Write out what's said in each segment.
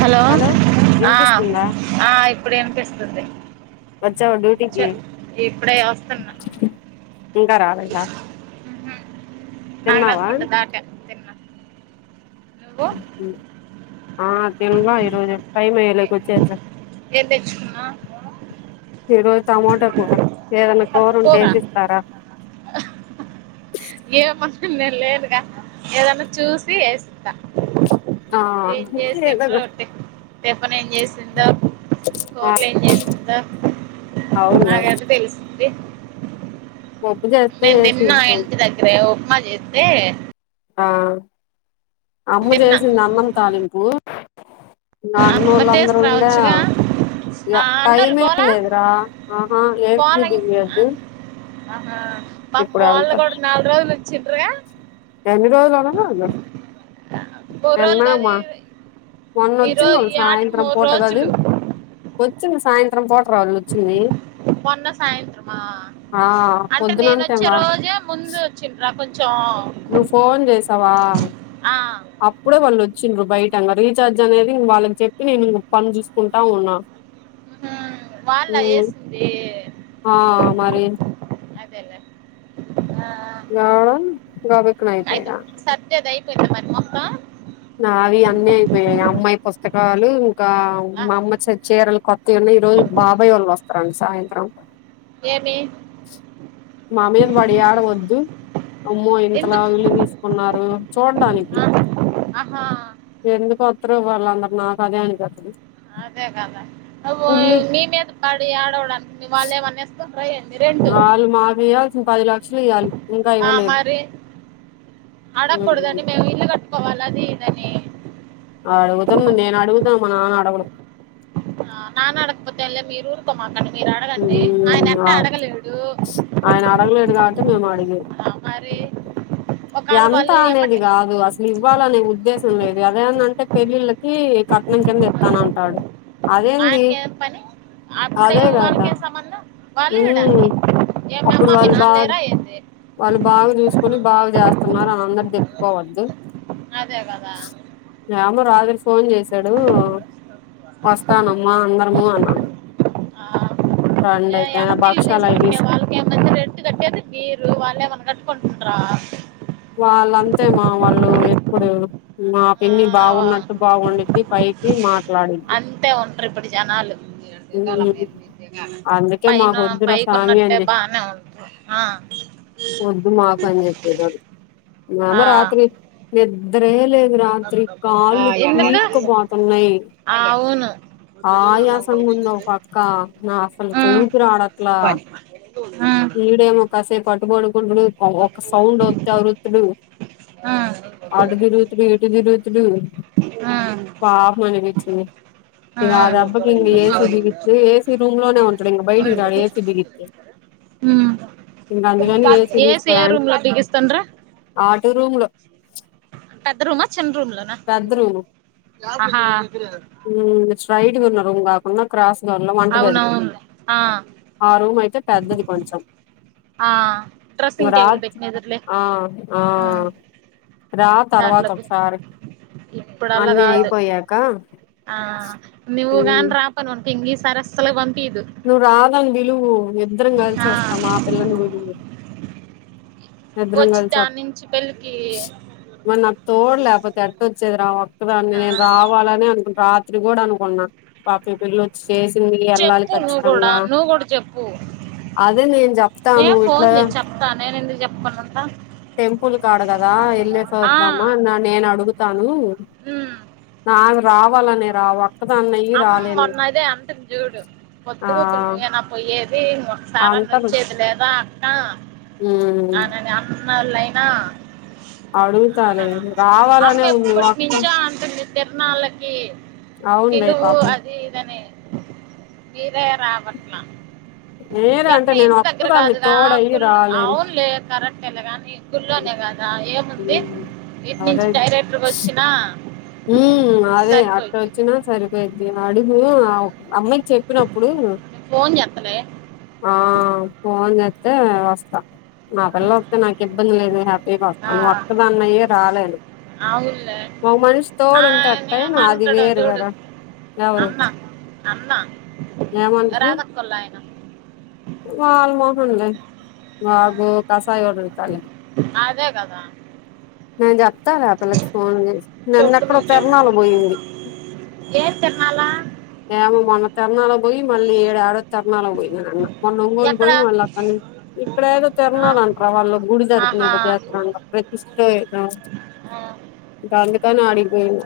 Hello ఆ వినిపిస్తుందా ఆ ఇప్పుడు వినిపిస్తుంది వచ్చావా డ్యూటీకి ఇప్పుడే వస్తన్న ఇంకా రాలేదా ఉహు తిన్నావా ఆగరాజుపల్లె దాట తిన్న నువ్వు ఉహు ఆ తినల ఈరోజు టైం వేయలేక వచ్చేస ఏం తెచ్చుకున్న ఈరోజు టమాటా కూర ఏదన్న కూర ఉంటే ఏసిస్తారా ఏమ నేను లేదుగా ఏదన్నా చూసి వేస్తా ఆ ఏం ఏదోక చేసిండ్రు టిఫ్ టిఫిన్ ఏం చేసిందొ కోర్లు ఏం చసిందా అవును ది పొప్పు జె నేను తిన్నా ఇంటి దగ్గరే ఉప్మా చేస్తే ఆ అమ్మ తిన్నా చేసింది అన్నం తాలింపు అమ్మ నానోలందరూ ఉండా తీసుకురావచ్చుగా ఇడా ఆ అన్నోళ్ళు టైమే పోలా లేదురా ఆహా ఏమి పోలం తినలేదు ఆహా పాపం వాళ్లు కూడా నాలుగు రోజులు వచ్చిండ్రిగా ఎన్ని రోజులు ఉన్న వాళ్ళు మూడు రోజులు తిన్నా కాదు మా మొన్న ఈ వచ్చింది రోజు వాళ్ళ ఈ ఆటకి సాయంత్రం మూడు పూట కదూ రోజులు వచ్చింది సాయంత్రం పూట రా వాళ్ళు వచ్చింది మొన్న సాయంత్రమా ఆ అంటే నేనొచ్చే పొద్దునంతేరా రోజే ముందు చిన్ర కొంచెం నువ్వు ఫోన్ చేసావా ఆ అప్పుడే వాళ్ళు వచ్చిండ్రు బయటంగా రీఛార్జ్ అనేది వాళ్ళకి చెప్పి నేను ఇంగ పని చూసుకుంటా ఉన్నా ఉహుం, వాళ్ళ ఉమ్ వేసింది ఆ మరి అదేలే ఆ ఆ గబుక్కున అయిపోయిన అంటే అది అయిపోయిందా మరి మొత్తం నావి అన్నీ అయిపోయినాయి అమ్మాయి పుస్తకాలు ఇంకా ఆ, మా అమ్మ చ చీరలు కొ ఏమో ఈ రోజు బాబాయోళ్ళు వస్తారంటా సాయంత్రం ఏమి మా మీద పడి ఏడవద్దు అమ్మో ఇంతలా ఎందుకు ఇల్లు తీసుకున్నారు చూడ్డానికి ఆ, ఆహా ఎందుకొత్తరో వాళ్ళందరు నాకు అదే అనిపిస్తది అదే కదా ఓ మీ మీద పడి ఏడవడానికి వాళ్ళేమన్ ఇస్తన్నరా ఎంది వాళ్ళు మాకియ్యాల్సింది పది లక్షలియ్యాలి ఆ మరి ఉమ్, అడగకూడదండి మేము ఇల్లు కట్టుకోవాలి అది ఇదని అడుగుతున్న నేనడుగుతా మా నాన్నడగడు ఆ నాన్నడగకపోతేలా రా మీరు ఊరుకోమకండి మీరడగండి ఉమ్, ఆయనేట్టా ఆ- అడగలేడు ఆయన అడగలేడు కాబట్టి మేము అడిగేది మరి ఒకవేళ ఎంత వాళ్ళు అనేది ఎమ్మటే కాదు అస్ ఇవ్వాలనే ఉద్దేశం లేదు గదా అదేమన్నంటే పెళ్ళిళ్ళకి కట్నం కిందిస్తానంటాడు ఆయనకేం పని అప్పుడే అదే కదా వాళ్ళకేం సంబంధం ఉమ్ వాళ్ళియ్యడానికి అప్పుడు ఏమిమ్మా మీ వాళ్ళు నాన్న బాగా లేరా ఏంది వాళ్ళు బాగా చూసుకుని బాగా చేస్తున్నారనందరు చెప్పుకోవద్దు అదే గదా ఏమో రాత్రి ఫోన్ చేసాడు ఉమ్. వస్తానమ్మా అందరము అనని ఏం తిల్లు భక్షాలు అవి తీసుకుంటే తీసుకు వాళ్ళు ఏం రెంటు కట్టేది మీరు వాల్లేమన్నా కట్టుకుంటున్నరా వాళ్ళంతే మా వాళ్ళు ఎప్పుడు మా ఆ పిన్ని బాగున్నట్టు బాగుండిద్ది పైకి మాట్లాడి ఉంటే ఉంటరు ఇప్పుడు జనాలు అందుకే పైన మాకు వద్దురా స్వామి పైకున్నట్టే అని చెప్పి బానే ఉంటది ఆ వద్దు మాకని చెప్పేదమ ఆ ఏమో రాత్రి నిద్రే లే రాత్రి కాళ్ళు ఎందుకు పీక్కపోతున్నాయ్ ఆ అవును ఆయాస్ నీరసంగుందో పక్క నా అసల ఉమ్ కూపిరాడట్లా ఉమ్ ఈడేమో కాసేపటూ పడుకుంటడు ఒక సౌండోస్తే అరుస్తడు ఉమ్ అటు తిరుగుతుడు ఇటు తిరుగుతుడు ఉమ్ ఉమ్ పాపమణిపిచ్చింది ఇగ ఆ దెబ్బక్ ఏ సీ బిగించి ఏ సీ రూమ్ లోనే ఉంటడు ఇంక బయటికి రాడు ఏ సీ బిగిస్తే ఉమ్ AC A C A room లో బిగిస్తుంరు ఆటో రూమ్ లో పెద్ద రూమా చిన్న రూమ్ లోనా పెద్ద ఆహ మ్మ్మ్మ్ స్ట్రైట్ గున్నా రూమ్ కాకున్న క్రాస్గా ఉన్న వంటగదికి అవునవును ఆ ఆ రూమయితే పెద్దది కొంచెం ఆ డ్రెస్సింగ్ టేబుల్ మరాజ్ పెట్టిన ఎదురులే ఆ ఆ రా దాంట్లోకి తర్వాతొకసారి ఇప్పుడు అలా అన్నీ కాదు అయిపోయాక ఆ నివ్వు మ్ గానీ రాపైనవనుకో ఇంగీసారి అస్సల్ పంపియదు నువ్వు రాదని పిలువు ఇద్దరం కలిసోస్తాం ఆ పిల్లని పిలువు వొచ్చి దాన్నుంచి పే స్ మరి నాకు తోడు లేకపోతే ఎట్టోచ్చేది రా ఒక్కదాన్నే ఆ నేను రావాలనే అనుకుం రాత్రి కూడనుకున్నా పాపిపిల్లో చేసింది ఏళ్ళాలి చెప్పు నువ్వు కూడా ఖచ్చితంగా నువ్వు కూడా చెప్పు అదే నేను చెప్తాను నేను ఫోన్ ఇట్లా చేసి చెప్తా నేనెందుకు చెప్పకుండ ఉంట టెంపుల్ కాడు కదా వెళ్ళే సే వద్దామా నా నేను అడుగుతాను ఉమ్ ఆమె రావాలనే రా ఒక్ అమ్ మొన్నదే అంటది చూడు ఆ పొద్దుగూకులు నువ్వేనా పోయేది ఒకసారా వచ్చేది లేదా అంటనా హ్మ్ మళ్ళైనా అవునా అడుగుతాలే అమ్మ రావాలనే ఉంది ఎప్పటి ఒక్క నించో అంటుంది తిరనాళ్ళకి అవునులే పిలువు పాపం అది ఇదని మీరే రావట్ల ఏరా ఎట్ట అంటే నేను ఇంటి దగ్గర ఒక్కదాన్ని కాదుగా తోడయి గుల్ రాలేను అవునులే కరెక్టే లే గానీ ఊల్లోనే కదా ఏముంది ఉమ్ ఇటు నుంచి డైరెక్ట్ గా వచ్చినా హూ అదే అట్ట సరిపోయింది వచ్చినా సరిపోయిద్ది అడుగు ఆ అమ్మాయి చెప్ప చెప్పినప్పుడు ఫోన్ చేస్తలే ఆ ఫోన్ చేస్తే వస్తా నా పిల్ల వత్తే నాకు ఇబ్బంది లేదు హ్యాపీగా వస్తా ఆ, నువ్వు ఒక్కదాన్నే అయ్యే రాలేను పిల్ల ఒక మనిషి తోడుంటే ఎట్టైన అది వేరుగద ఎవరు అన్న ఏమందుకు వాళ్ళాయన వాడు మోహన్లే ఆ, వాడు కసాయి [unintelligible] అదే కదా నే చెప్తాలే ఆ పిల్లకి ఫోన్ చేసి నిన్న చెప్పు ఎక్కడో నువ్వు చెప్పు తిరణాలకి పోయింది ఏం తిర్ణాలా ఏమో మొన్న తిరణాల పోయి మళ్ళీ ఏడో తిరణాల పోయింది నిన్న మళ్ళీ ఒంగోలు ఎక్కడ పోయి మళ్ళీ అక్కడి ఇక్కడ ఏదో ఆ, తిరాణాలంటార వాళ్ళు ఆహా గుడితరుపునేదో చేత్తరంట [unintelligible] ఆ, ఇక అందుకని ఆడికిపోయింది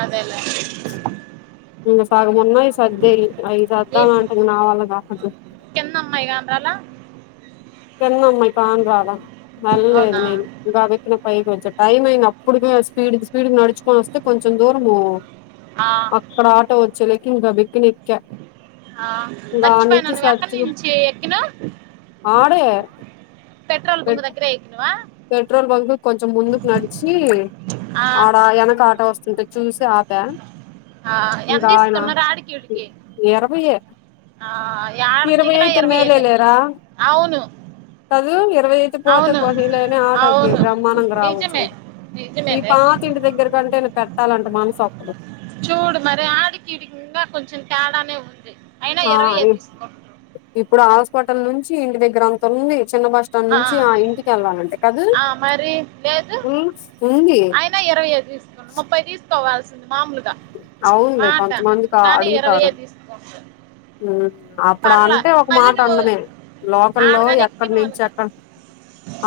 అదేలే ఇంకా సగం ఉన్నయి సర్దేను అవి ఈ సర్దాలంటే నావల్ల కాదు కింద అమ్మాయి కానరాల కింద అమ్మాయి కానరాల వెళ్ళలేదు అవునా నేను ఇప్పుడే పైకి వచ్చా టైం అయింది అప్పుడుకే స్పీడ్ స్పీడ్ నడుచు పోయి వస్తే కొంచెం దూరం ఆ, అక్కడ ఆటో వచ్చేలకి ఇంకా గబిక్కిన ఎక్కా ఆ ఇంకా ఆడ మర్చిపోయినా నుంచి నువ్వు ఎక్కడి సర్చు నుంచి ఎక్కిను ఆడే పెట్రోల్ బంక్ పెట్ దగ్గరే ఎక్కినవా పెట్రోల్ బంక్ కొంచెం ముందుకు నడిచి ఆ, ఆడ వెనక ఆట వస్తుంటే చూసి ఆప్ పా ఆ ఎంత తీసుకున్నరు ఆడికి ఈడికి ఇరవైయే ఆ ఏడ దిగిన అయితే ఇరవై మేలే యేలే అవును కదు ఇరవై అయితే పోతే అవును పోనీలే అని ఆటో ఎక్కి అవును బ్రహ్మాండంగా రావచ్చు నిజమే ఈ నిజమేలే పా త ఇంటి దగ్గర కంటేను పెట్టాలంటే మనసు ఒప్పదు చూడు మరి ఆడికి ఈడికి ఇంకా కొంచం తేడానే ఉంది అయినా ఆ ఇరవై ఐదు తీసుకుంటారు ఇప్పుడు ఆస్పటల్ నుంచి ఇంటి దగ్గర అంత ఉంది చిన్న బస్ నుంచి ఆ ఇంటికి వెళ్ళాలంటే కదూ ఆ, మరి ఉంది అన్నా ఇరవై ఐదు తీసుకోండి ముప్పై తీసుకోవాల్సింది మామూల్గా అవునులే మాట కొంతమందికి కానీ అడుగుతారు ఇరవైయే తీసుకుంది ఉమ్ అప్పుడు అంటే ఒక మాట నువ్వు అన్డమే లోకల్లో ఆడగానే ఎక్కిన ఎక్కడ్నుంచి ఎక్కడ్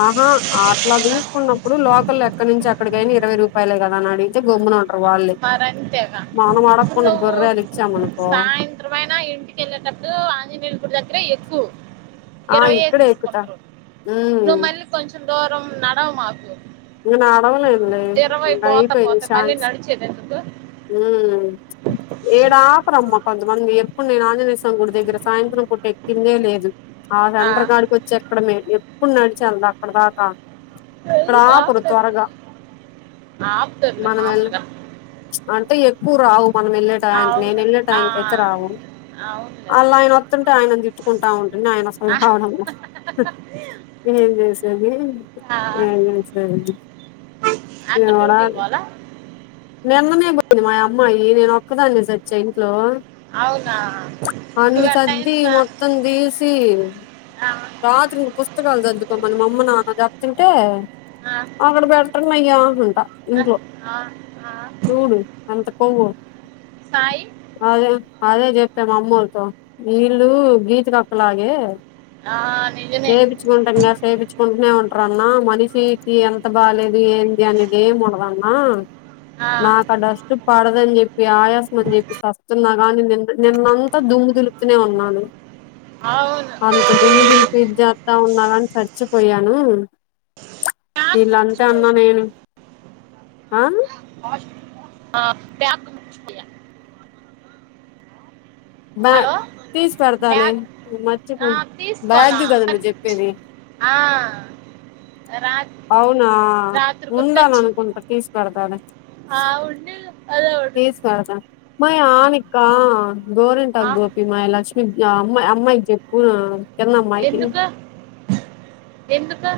ఆహా అట్లా తీసుకున్నప్ అప్పుడు లోకల్ ఎక్కడ్నుంచి ఎక్కడికి అయినా ఇరవై రూపాయలే కదా అని అడిగితే గొమ్మునా ఉంటారు వాళ్ళే మరంతేగా మనం అడక్కండా గొర్రెేలా ఇచ్చాం అనుకో చిత్రమైన ఇంటిక వెళ్ళేటట్టు ఆంజనేయుని గుడి దగ్గరే ఎక్కు ఆ! ఇరవైే ఇక్కడే ఎక్కుతా. తీసుకుంట్రు నువ్వు హ్మ్. మళ్ళీ కొంచెం దూరం నడవ మాకు ఇంగ నడవలేన్లే ఇరవై పోత అయిపోయింది పోతే మళ్ళీ ఛాన్స్ నడిచేది ఎందుకు ఉమ్ ఈడ ఆపరమ్మా కొంతమంది ఎప్పుడు నేను ఆంజనేయం స్వామి గుడి దగ్గర సాయంత్రం పూట ఎక్కిందే లేదు ఆ సెంట్ర్ కాడికి వచ్చి ఎక్కడమే ఎప్పుడు నడిచి ఎల్తా అక్కడి దాక ఎక్కడ ఎందుకు ఆప్ ఆపుతారులే త్వరగా ఆ, ఆపుతారులే మనం వెళ్ మామూలుగా ప్చ్ అంటే ఎక్కువ రావు మనం వెళ్ళే ఆ, టయానికి నేను అవును వెళ్ళే ఆ, టయానికి అయితే రావు అవునులే అళ్లా ఆయన వత్తుంటే ఆయన తిట్టుకుంటా ఉంటుది ఆయన అసలు ఆ, రావడం లా ఏం చేసేది ఆ, ఏం చేసేది అక్క ఏం రా డ్యూటీ పోలా నిన్ననే పోయింది మా అమ్మాయి నేను ఒక్కదాన్నే సచ్చా ఇంట్లో అవునా నువ్వు అన్ని ఆ టైం సద్ది సా మొత్తం దీసి ఆ, రాత్రి పుస్తకాలు సద్దువుకోమని మా అమ్మ నాన్న చెప్తుంటే ఆ, అక్కడ పెట్టండి అయ్యా అంట ఆ, ఇంట్లో ఆ ఆ సూడు ఎంత కొవ్వో సాయి అదే అదే చజెప్పా మా అమ్మోల్తో ఈళ్ళు గీచురక్క లాగే ఆ నిజమే చుకుంటానే సేపించుకుంట్నా ఉంటారన్నా మనిషికి ఎంత బాలేదు ఏం అనేది ఏముండదన్నా ఆ, నాకా డస్టు పడదని చెప్పి ఆయాసం అని చెప్పి సస్తున్నా గాని నిన్న నిన్నంతా దుమ్ము దులుపుతూనే ఉన్నాను అవును అంత దుమ్ము దులుపి జేత్తా ఉన్నాగాని సచ్చిపోయాను నాకు వీళ్ళ అంతా అన్నా నేను ఆ ఆ క్యాబ్ చ్ కియా బ్యా అలో తీసి పెడతాలే బ్యాగ్ ఆ మర్చిపోయి తీసుకోలా బ్యాగ్ కదా నువ్వు ఆచ్ చెప్పేది ఆ రా అవునా రాత్రి కొత్త వచ్చింది ఉండాలనుకుంటా తీసిపెడ్తా లే ఆ ఉండు తీసిపెడతా మాయ్ ఆనిక్కా ఆ గోరింటాకు గోపి మాయ్ ల అమ్మై అమ్మై కి జెప్పు ఎందుకు ఎందుకు?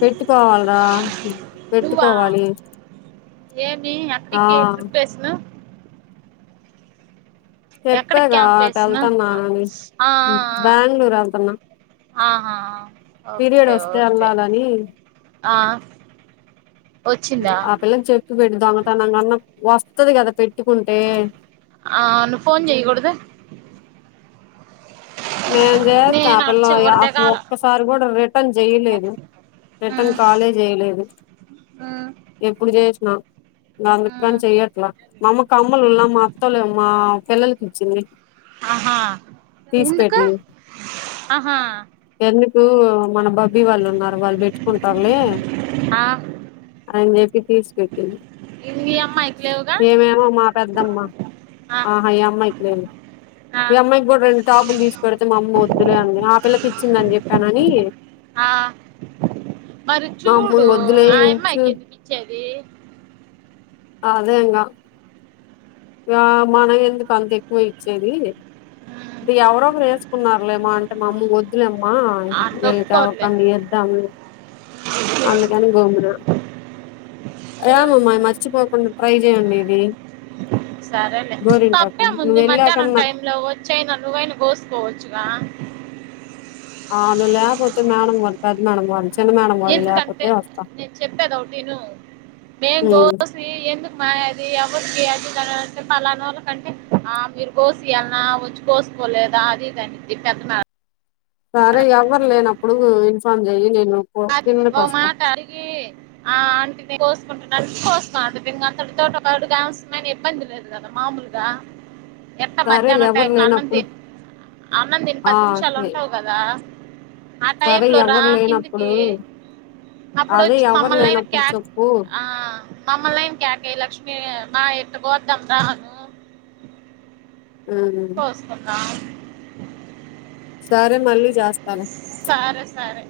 పెట్టుకోవాల్రా నువ్వా పెట్టుకోవాలి ఏమి ఆ ఎక్కడికి ప్రిప్రేసన్ ఎక్కడికి చెప్పాగా క్యాంప్ అటు వేసినా వెళ్తున్నానని స్ ఆ బెంగళూరు వెళ్తున్నా ఆ ఆహా పీరియడ్ ఓకే వస్తే ఓకే వెళ్ళాలని ఆ వచ్చిందా ఆ పిల్లని చెప్ప పెట్టడు దొంగతనంగా అన్న వస్తది కదా పెట్టుకుంటే ఆ నువ్వు ఫోన్ చెయ్యకూడదు నేను చేస్తా నేను ఆ అడ పిల్ల అసలు చివరి ఒక్కసారి దిగాల ఒక్కసారి కూడా రిటర్న్ చేయలేదు రిటర్న్ ఉమ్, కాలే చేయలేదు ఉమ్, ఎప్పుడు చేసిన ఉమ్. అందుగాని చెయ్యట్లా మా అమ్మ కమ్మలు మా అత్తలు మా పిల్లలకి ఇచ్చింది ఆహా తీసి ఎందుకు పెట్టింది ఆహా ఎందుకు మన బబ్బీ వాళ్ళు ఉన్నారు వాళ్ళు పెట్టుకుంటారులే ఆ, అని చెప్పి తీసి పెట్టింది ఇవి ఈ అమ్మాయికి లేవుగా ఏమేమో మా పెద్దమ్మా ఆ, ఆహ ఈ అమ్మాయికి లేదు ఆ. ఈ అమ్మాయికి కూడా రెండు టాపులు తీసి పెడితే మా అమ్మ వద్దులే అని ఆ పిల్లకి ఇచ్చిందని చెప్పానని ఆ మరి మా అమ్మ చూడు వద్దులే ఆ ఉంచు అమ్మాయికి ఎందుకు ఇచ్చేది అదే ఇగ ఇగా మనం ఎందుకు అంత ఎక్కువ ఇచ్చేది అంటే ఎవరో వేసుకున్నారులేమో అంటే మా అమ్మ వద్దులేమ్మా వీళ్ళ తప్పుకోరులే ఎవరికన్నా ఇద్దాం అందుకని పోముర ఏ అమ్మ మర్చిపోకుండా ట్రై చేయండి ఇది సరేలే గోరింటాకు తప్పే నువ్వు ముందు వెళ్ళాక మధ్యాహ్నం నాకు టైమ్ లో చైనా నువ్వైనా కోసుకోవచ్చుగా అవును లేకపోతే మేడం వాళ్ల పెద్ద మేడం వాళ్ళ ఎందుకంటే నేను చెప్పేది ఒకటిను మ్యాంగోస్ ఏ ఎందుకు మా అది ఎవరికి అది ఇది పలనోలకు అంటే ఆ మీరు కోసియాల్లా వచ్చి కోసుకోలేదా అది ఇది అనింది పెద్ద మేడం సరే ఎవ్వరు లేనప్పుడు ఇన్ఫామ్ చెయ్యి నేను కిందకి ఓ వస్తా మాట అడిగి ఆ అంట కోసుకుంటు కోసుకోం అంత అంతటి తోటడువసమైన ఇబ్బంది లేదు పెడతాన మామూలుగా ఎంత సరే మధ్యాహ్నం ఎవరు టైంలో అన్నం లేనప్పుడు తిని అన్నం తిని ఆ పది నిమిషాలు ఉంటావు కదా ఆ టైమ్ సరే లో రా ఎవరు కిందికి లేనప్పుడు అప్పుడు అదే వచ్చి ఎవరు మమ్మల్ని అయినా లేనప్పుడు క్యాక్ చెప్పు ఆ మమ్మల్లైం కేయాక లక్ష్మి మా ఇటు పోద్ద అను ఉహు కొందాం సరే మళ్ళీ జెస్తలే సరే సరే